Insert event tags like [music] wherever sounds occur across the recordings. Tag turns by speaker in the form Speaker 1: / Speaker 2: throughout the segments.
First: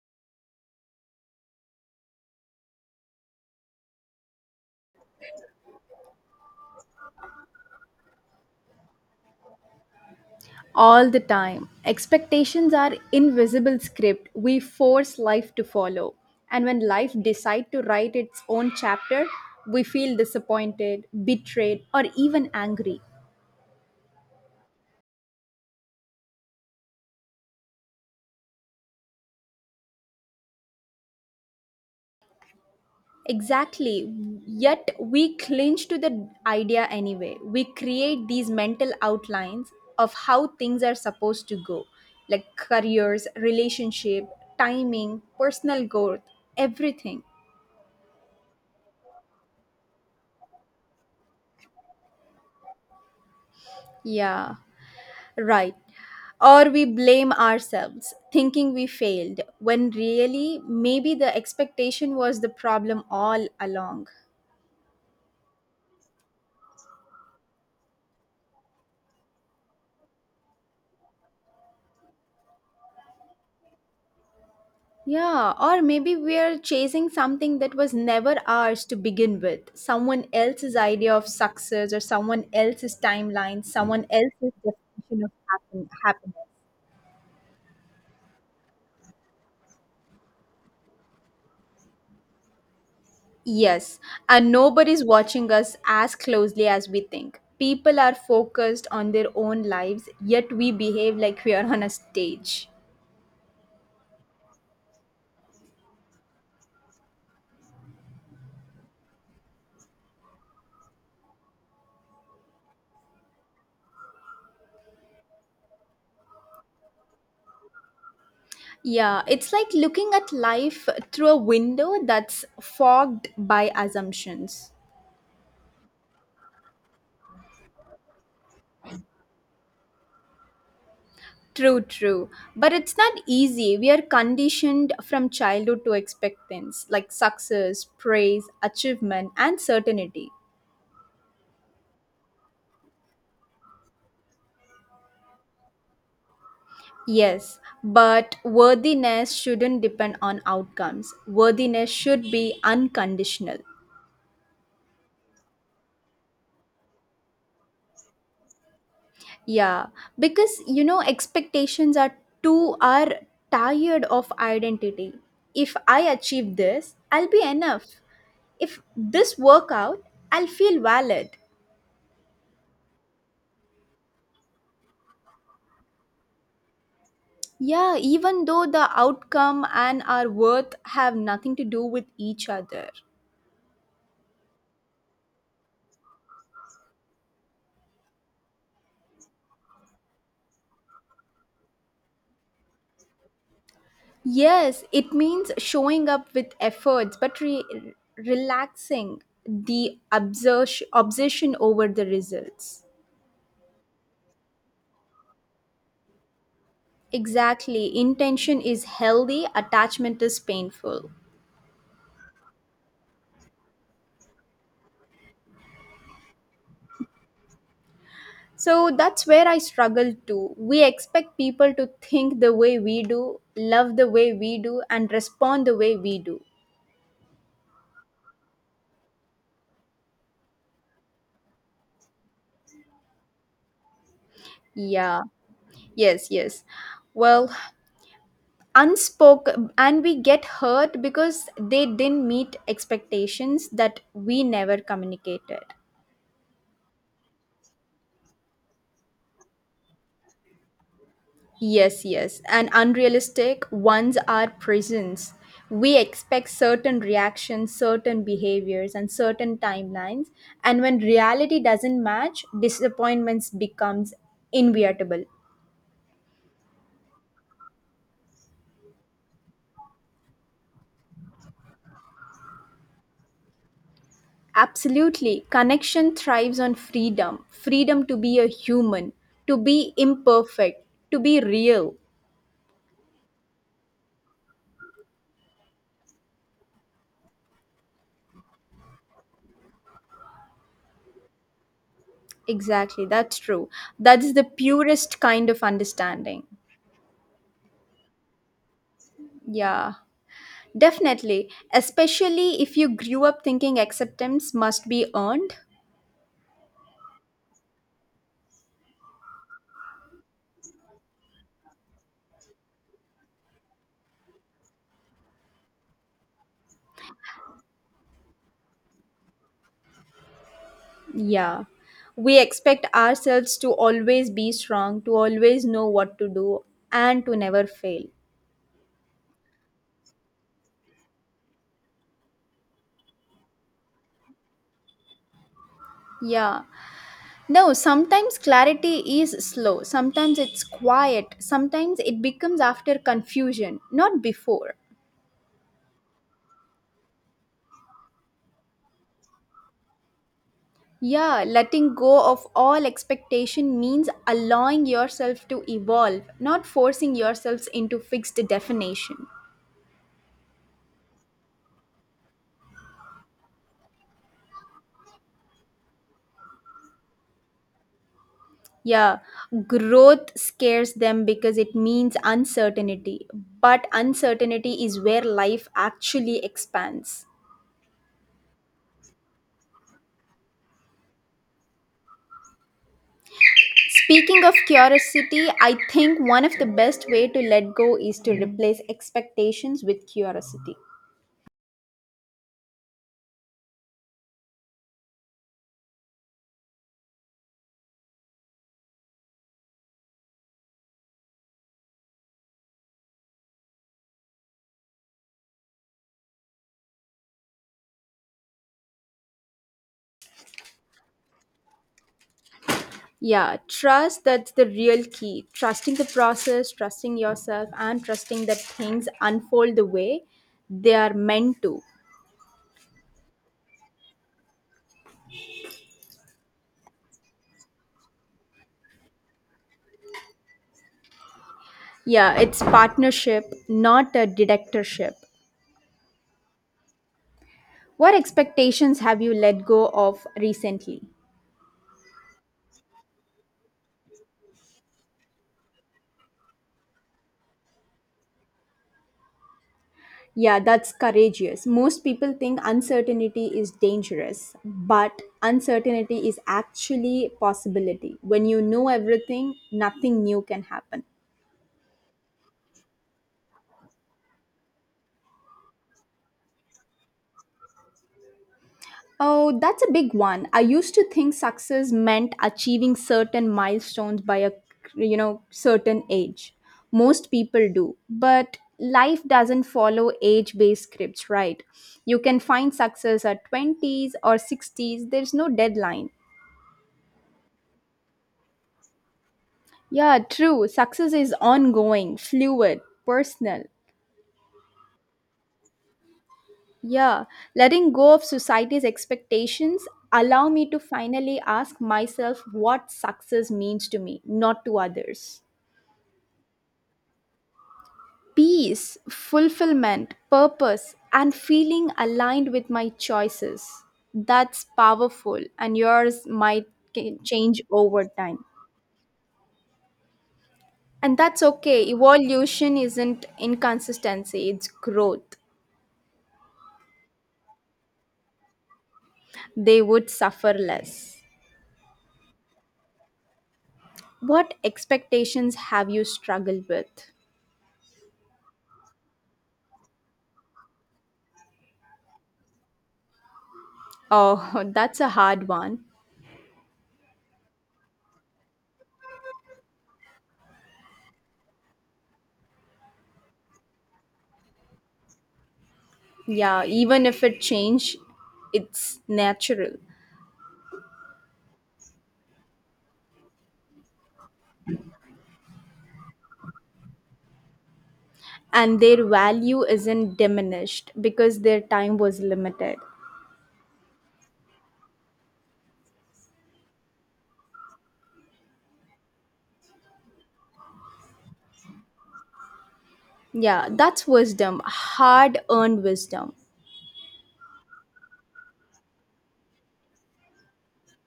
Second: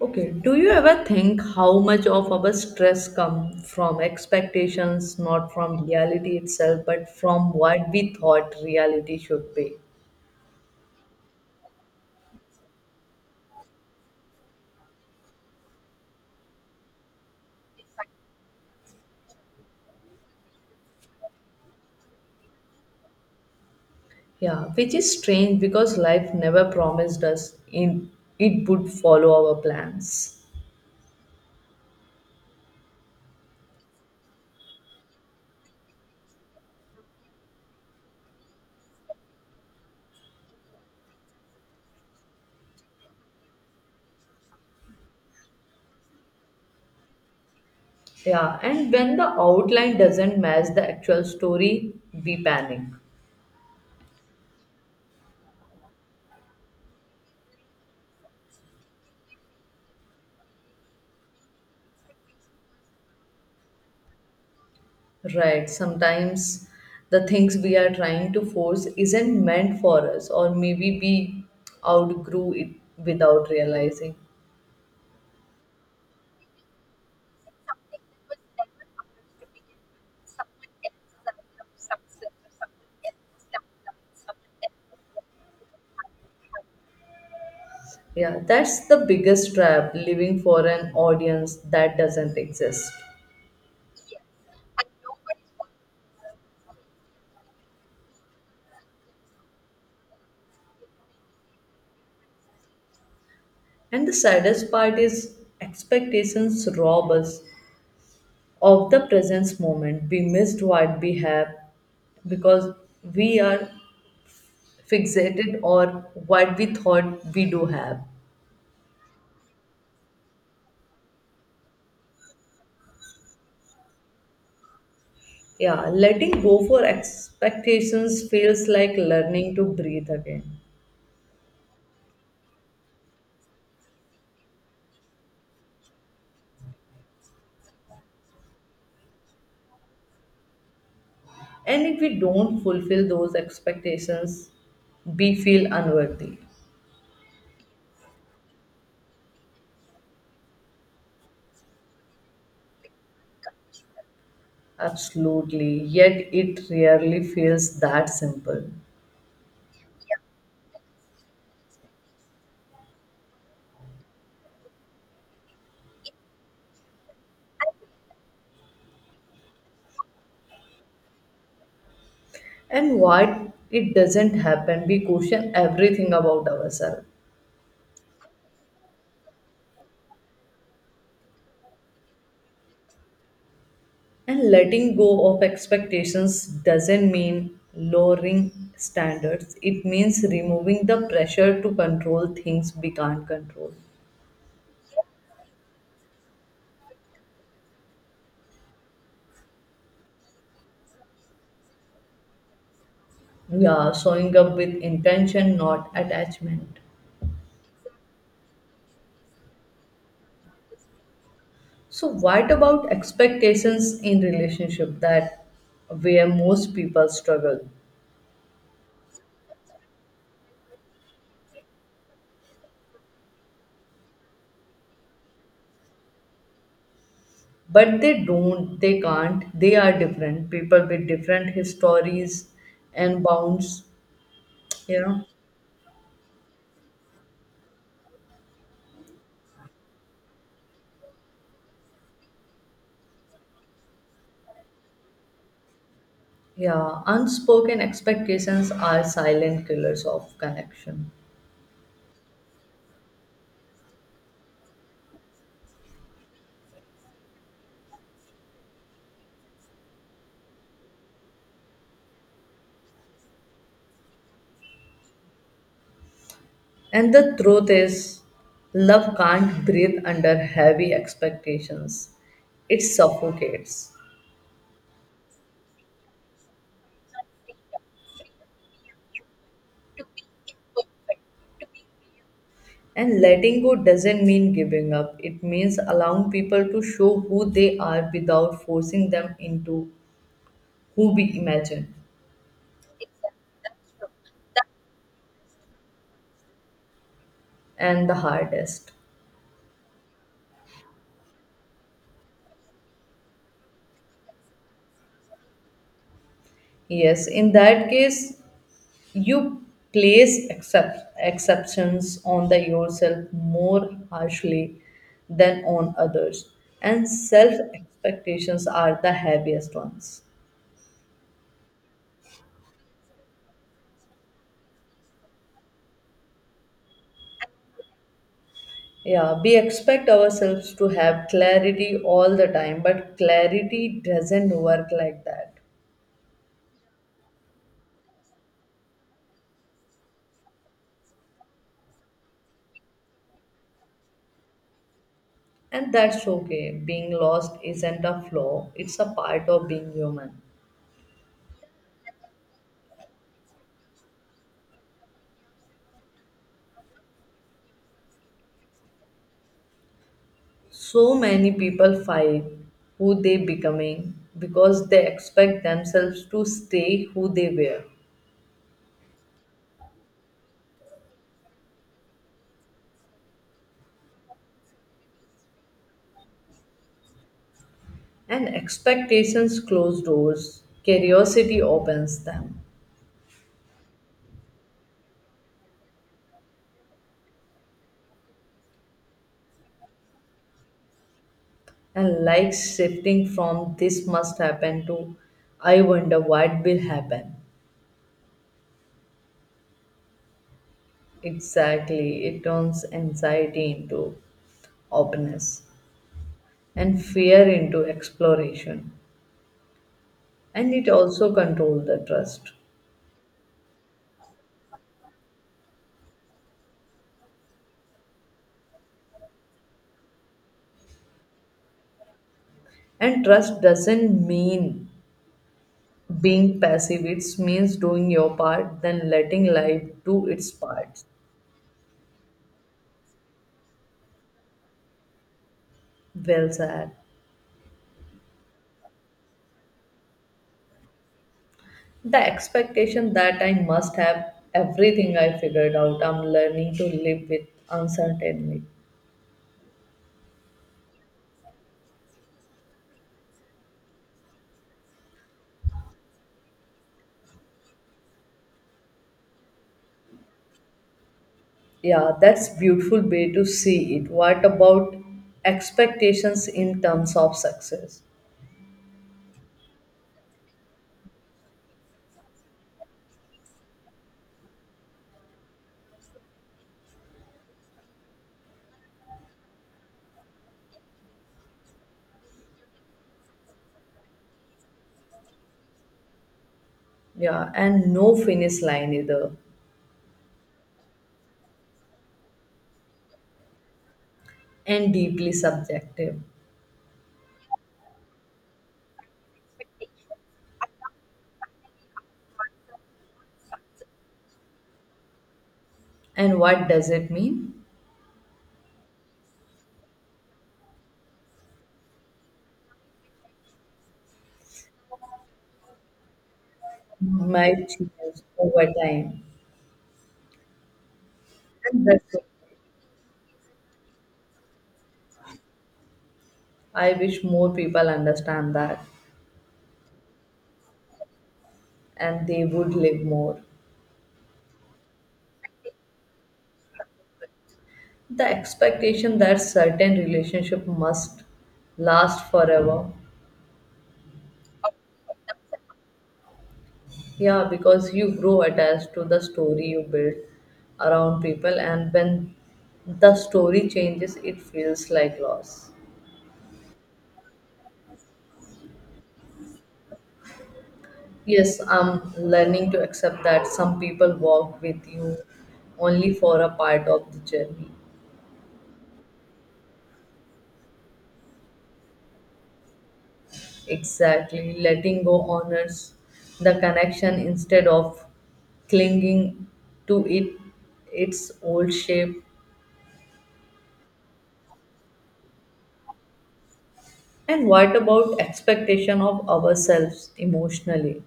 Speaker 1: Okay, do you ever think how much of our stress come from expectations, not from reality itself, but from what we thought reality should be?
Speaker 2: All the time. Expectations are invisible script we force life to follow. And when life decide to write its own chapter, we feel disappointed, betrayed, or even angry.
Speaker 1: Yeah, which is strange because life never promised us in it would follow our plans.
Speaker 2: Exactly. Yet we cling to the idea anyway. We create these mental outlines of how things are supposed to go, like careers, relationship, timing, personal growth, everything.
Speaker 1: Yeah, and when the outline doesn't match the actual story, we panic.
Speaker 2: Yeah. Right. Or we blame ourselves, thinking we failed, when really, maybe the expectation was the problem all along.
Speaker 1: Right. Sometimes the things we are trying to force isn't meant for us, or maybe we outgrew it without realizing.
Speaker 2: Yeah, or maybe we're chasing something that was never ours to begin with someone else's idea of success, or someone else's timeline, someone else's definition of happiness.
Speaker 1: Yeah, that's the biggest trap living for an audience that doesn't exist.
Speaker 2: Yes, and nobody's watching us as closely as we think. People are focused on their own lives, yet we behave like we are on a stage.
Speaker 1: And the saddest part is expectations rob us of the present moment. We missed what we have because we are fixated or what we thought we do have.
Speaker 2: Yeah, it's like looking at life through a window that's fogged by assumptions.
Speaker 1: Yeah, letting go for expectations feels like learning to breathe again.
Speaker 2: True, true. But it's not easy. We are conditioned from childhood to expect things like success, praise, achievement, and certainty.
Speaker 1: And if we don't fulfill those expectations, we feel unworthy.
Speaker 2: Yes, but worthiness shouldn't depend on outcomes. Worthiness should be unconditional.
Speaker 1: Absolutely. Yet it rarely feels that simple.
Speaker 2: Yeah, because expectations are tired of identity. If I achieve this, I'll be enough. If this work out, I'll feel valid.
Speaker 1: And why it doesn't happen, we question everything about ourselves.
Speaker 2: Yeah, even though the outcome and our worth have nothing to do with each other.
Speaker 1: And letting go of expectations doesn't mean lowering standards, it means removing the pressure to control things we can't control.
Speaker 2: Yes, it means showing up with efforts, but relaxing the obsession over the results.
Speaker 1: Yeah, showing up with intention, not attachment.
Speaker 2: Exactly. Intention is healthy, attachment is painful.
Speaker 1: So, what about expectations in relationship that where most people struggle?
Speaker 2: So that's where I struggle too. We expect people to think the way we do, love the way we do, and respond the way we do.
Speaker 1: But they don't, they can't, they are different. People with different histories and bounds, you
Speaker 2: Yeah.
Speaker 1: know.
Speaker 2: Yes, yes. Well, unspoken and we get hurt because they didn't meet expectations that we never communicated.
Speaker 1: Yeah, unspoken expectations are silent killers of connection.
Speaker 2: Yes, yes, and unrealistic ones are prisons. We expect certain reactions, certain behaviors, and certain timelines, and when reality doesn't match, disappointments becomes inevitable.
Speaker 1: And the truth is, love can't breathe under heavy expectations, it suffocates.
Speaker 2: Absolutely. Connection thrives on freedom, freedom to be a human, to be imperfect, to be real.
Speaker 1: And letting go doesn't mean giving up. It means allowing people to show who they are without forcing them into who we imagine.
Speaker 2: Exactly, that's true. That's the purest kind of understanding.
Speaker 1: And the hardest.
Speaker 2: Yeah, definitely. Especially if you grew up thinking acceptance must be earned.
Speaker 1: Yes, in that case, you place accept, exceptions on the yourself more harshly than on others. And self expectations are the heaviest ones.
Speaker 2: Yeah. We expect ourselves to always be strong, to always know what to do, and to never fail.
Speaker 1: Yeah, we expect ourselves to have clarity all the time, but clarity doesn't work like that.
Speaker 2: Yeah. No, sometimes clarity is slow, sometimes it's quiet, sometimes it becomes after confusion, not before.
Speaker 1: And that's okay. Being lost isn't a flaw, it's a part of being human.
Speaker 2: Yeah, letting go of all expectation means allowing yourself to evolve, not forcing yourselves into fixed definition.
Speaker 1: So many people fight who they becoming because they expect themselves to stay who they were.
Speaker 2: Yeah, growth scares them because it means uncertainty, but uncertainty is where life actually expands.
Speaker 1: And expectations close doors, curiosity opens them.
Speaker 2: Speaking of curiosity, I think one of the best way to let go is to replace expectations with curiosity.
Speaker 1: And like shifting from this must happen to I wonder what will happen. Exactly. It turns anxiety into openness and fear into exploration. And it also controls the trust.
Speaker 2: Yeah, trust that's the real key. Trusting the process, trusting yourself, and trusting that things unfold the way they are meant to.
Speaker 1: And trust doesn't mean being passive, it means doing your part, then letting life do its part.
Speaker 2: Yeah, it's partnership, not a dictatorship.
Speaker 1: Well said.
Speaker 2: What expectations have you let go of recently?
Speaker 1: The expectation that I must have everything I figured out, I'm learning to live with uncertainty.
Speaker 2: Yeah, that's courageous. Most people think uncertainty is dangerous, but uncertainty is actually a possibility. When you know everything, nothing new can happen.
Speaker 1: Yeah, that's beautiful way to see it. What about expectations in terms of success?
Speaker 2: Oh, that's a big one. I used to think success meant achieving certain milestones by a certain age. Most people do, but life doesn't follow age-based scripts, right? You can find success at 20s or 60s. There's no deadline.
Speaker 1: Yeah, and no finish line either,
Speaker 2: Yeah, true. Success is ongoing, fluid, personal.
Speaker 1: and deeply subjective.
Speaker 2: Yeah, letting go of society's expectations allow me to finally ask myself what success means to me, not to others.
Speaker 1: And what does it mean?
Speaker 2: Peace, fulfillment, purpose, and feeling aligned with my choices. That's powerful, and yours might change
Speaker 1: Might
Speaker 2: over
Speaker 1: change
Speaker 2: time.
Speaker 1: over time.
Speaker 2: And that's
Speaker 1: And
Speaker 2: okay.
Speaker 1: that's it.
Speaker 2: Evolution isn't inconsistency, it's growth.
Speaker 1: I wish more people understand that,
Speaker 2: They would suffer less.
Speaker 1: and they would live more.
Speaker 2: What expectations have you struggled with?
Speaker 1: The expectation that certain relationship must last forever.
Speaker 2: Oh, [laughs] that's a hard one.
Speaker 1: Yeah, because you grow attached to the story you build around people, and when the story changes, it feels like loss.
Speaker 2: Yeah, even if it change, it's natural.
Speaker 1: Yes, I'm learning to accept that some people walk with you only for a part of the journey.
Speaker 2: And their value isn't diminished because their time was limited.
Speaker 1: Exactly, letting go honors the connection instead of clinging to it its old shape.
Speaker 2: Yeah, that's wisdom, hard earned wisdom.
Speaker 1: And what about expectation of ourselves emotionally?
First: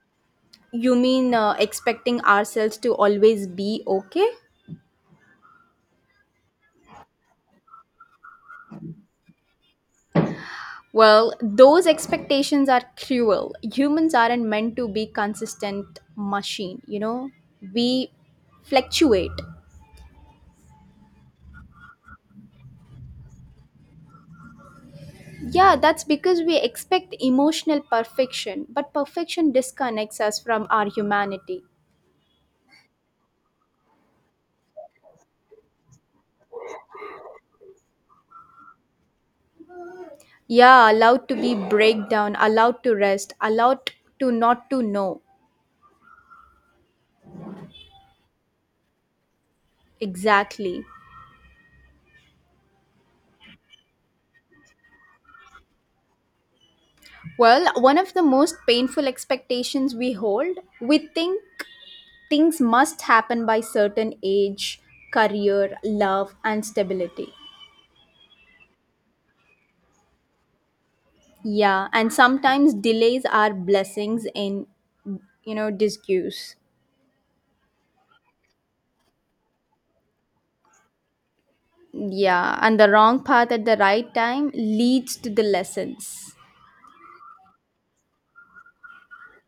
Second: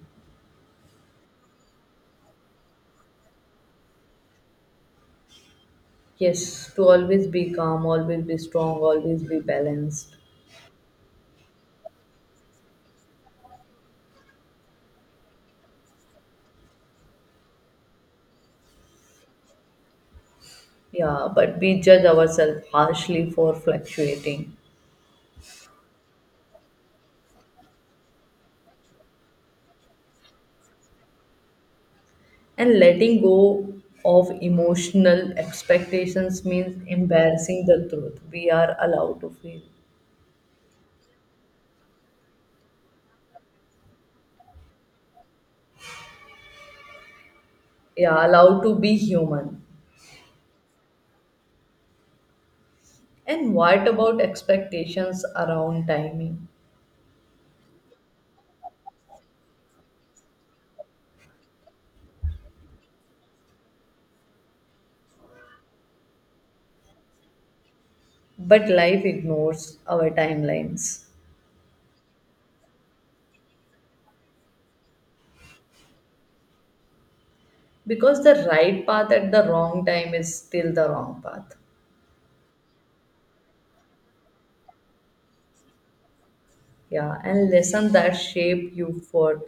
Speaker 2: You mean expecting ourselves to always be okay?
Speaker 1: Yes, to always be calm, always be strong, always be balanced.
Speaker 2: Well, those expectations are cruel. Humans aren't meant to be consistent machine, you know? We fluctuate.
Speaker 1: Yeah, but we judge ourselves harshly for fluctuating.
Speaker 2: Yeah, that's because we expect emotional perfection, but perfection disconnects us from our humanity.
Speaker 1: And letting go of emotional expectations means embarrassing the truth. We are allowed to feel.
Speaker 2: Yeah, allowed to be breakdown, allowed to rest, allowed to not to know.
Speaker 1: Yeah, allowed to be human.
Speaker 2: Exactly.
Speaker 1: And what about expectations around timing?
Speaker 2: Well, one of the most painful expectations we hold, we think things must happen by certain age, career, love, and stability.
Speaker 1: But life ignores our timelines
Speaker 2: Yeah, and sometimes delays are blessings in disguise.
Speaker 1: because the right path at the wrong time is still the wrong path.
Speaker 2: Yeah, and the wrong path at the right time leads to the lessons.
Speaker 1: Yeah, and lessons that shape you for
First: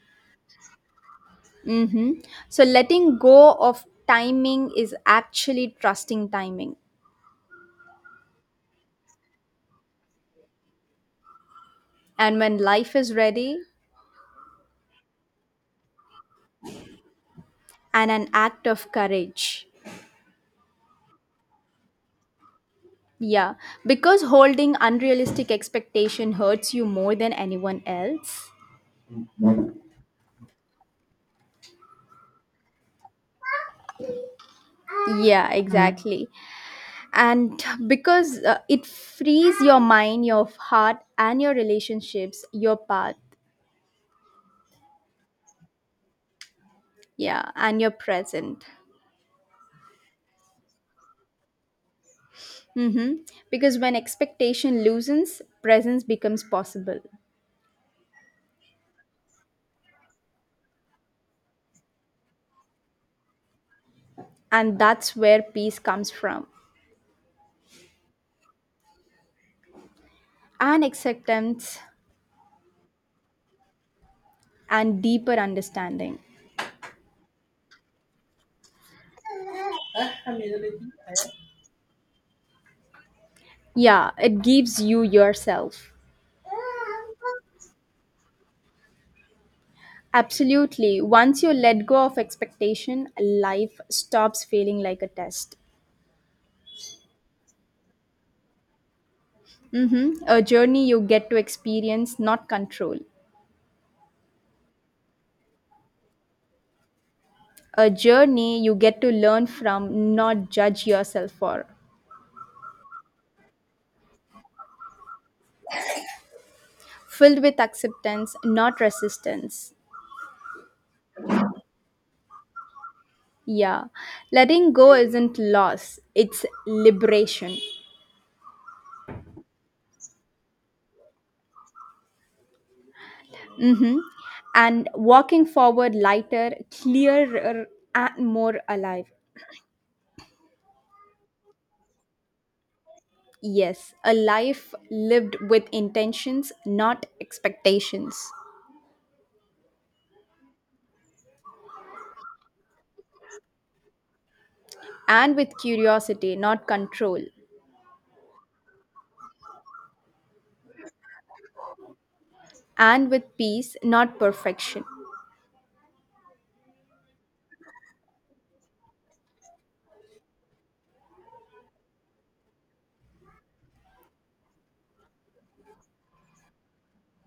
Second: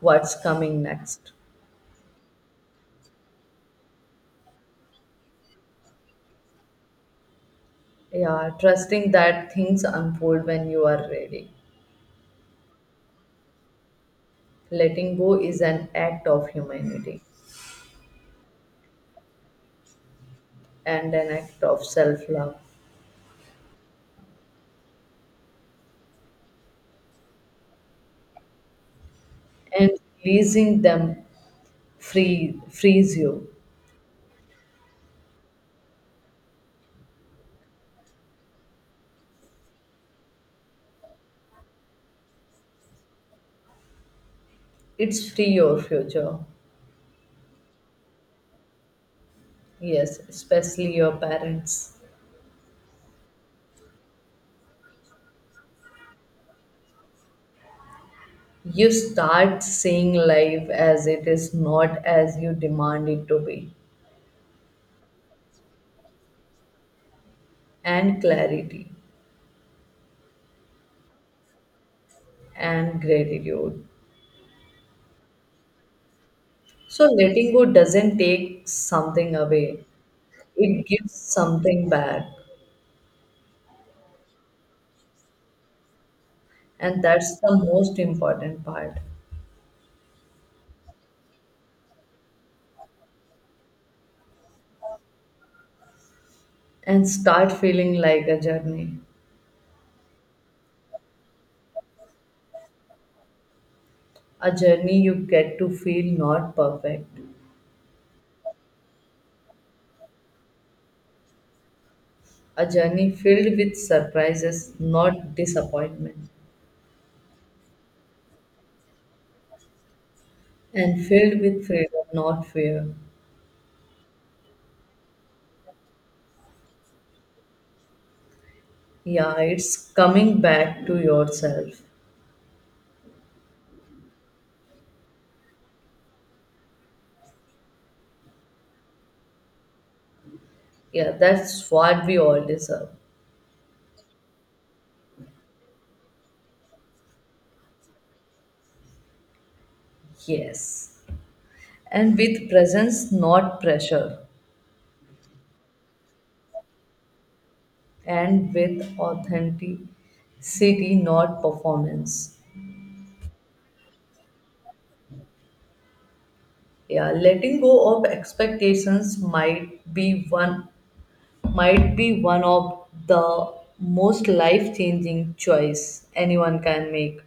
Speaker 1: what's coming next.
Speaker 2: Mm-hmm. So, letting go of timing is actually trusting timing.
Speaker 1: Yeah, trusting that things unfold when you are ready.
Speaker 2: And when life is ready,
Speaker 1: Letting go is an act of humanity
Speaker 2: and an act of courage.
Speaker 1: and an act of self-love,
Speaker 2: Yeah, because holding unrealistic expectation hurts you more than anyone else.
Speaker 1: and releasing them free frees you.
Speaker 2: Yeah, exactly. And because it frees your mind, your heart, and your relationships, your path.
Speaker 1: It's free your future.
Speaker 2: Yeah, and your present.
Speaker 1: Yes, especially your parents.
Speaker 2: Mm-hmm. Because when expectation loosens, presence becomes possible.
Speaker 1: You start seeing life as it is, not as you demand it to be,
Speaker 2: And that's where peace comes from.
Speaker 1: and clarity
Speaker 2: And acceptance
Speaker 1: and gratitude.
Speaker 2: and deeper understanding.
Speaker 1: So letting go doesn't take something away, it gives something back.
Speaker 2: Yeah, it gives you yourself.
Speaker 1: And that's the most important part.
Speaker 2: Absolutely. Once you let go of expectation, life stops feeling like a test.
Speaker 1: And start feeling like a journey.
Speaker 2: Mm-hmm. A journey you get to experience, not control.
Speaker 1: A journey you get to feel not perfect.
Speaker 2: A journey you get to learn from, not judge yourself for.
Speaker 1: A journey filled with surprises, not disappointment.
Speaker 2: Filled with acceptance, not resistance.
Speaker 1: And filled with freedom, not fear.
Speaker 2: Yeah, letting go isn't loss, it's liberation.
Speaker 1: Yeah, it's coming back to yourself.
Speaker 2: hmm And walking forward lighter, clearer, and more alive.
Speaker 1: Yeah, that's what we all deserve.
Speaker 2: Yes, a life lived with intentions, not expectations.
Speaker 1: Yes. And with presence, not pressure.
Speaker 2: And with curiosity, not control.
Speaker 1: And with authenticity, not performance.
Speaker 2: And with peace, not perfection.
Speaker 1: Yeah, letting go of expectations might be one of the most life-changing choice anyone can make,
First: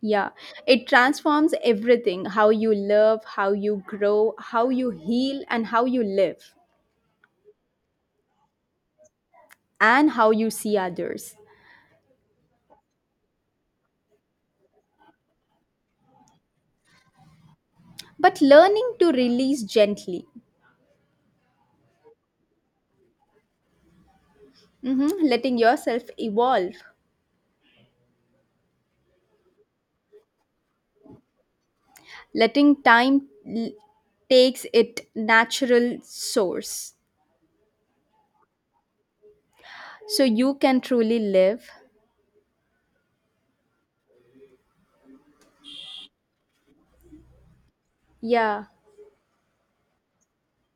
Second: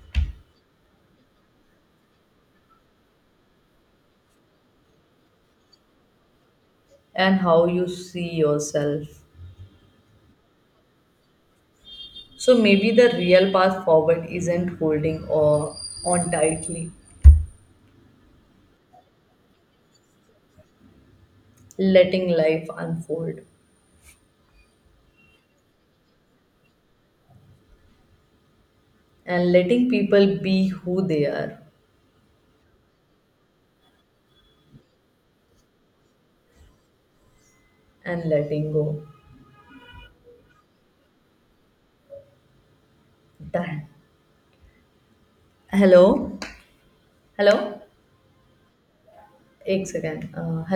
Speaker 2: Yeah, it transforms everything, how you love, how you grow, how you heal, and how you live,
Speaker 1: and how you see yourself.
Speaker 2: and how you see others.
Speaker 1: So maybe the real path forward isn't holding or on tightly,
Speaker 2: But learning to release gently.
Speaker 1: letting life unfold
Speaker 2: Mhm. Letting yourself evolve,
Speaker 1: and letting people be who they are
Speaker 2: letting time l- takes it natural source,
Speaker 1: and letting go.
Speaker 2: so you can truly live.
Speaker 1: Done. Hello? Hello?
Speaker 2: Yeah.
Speaker 1: Ek second.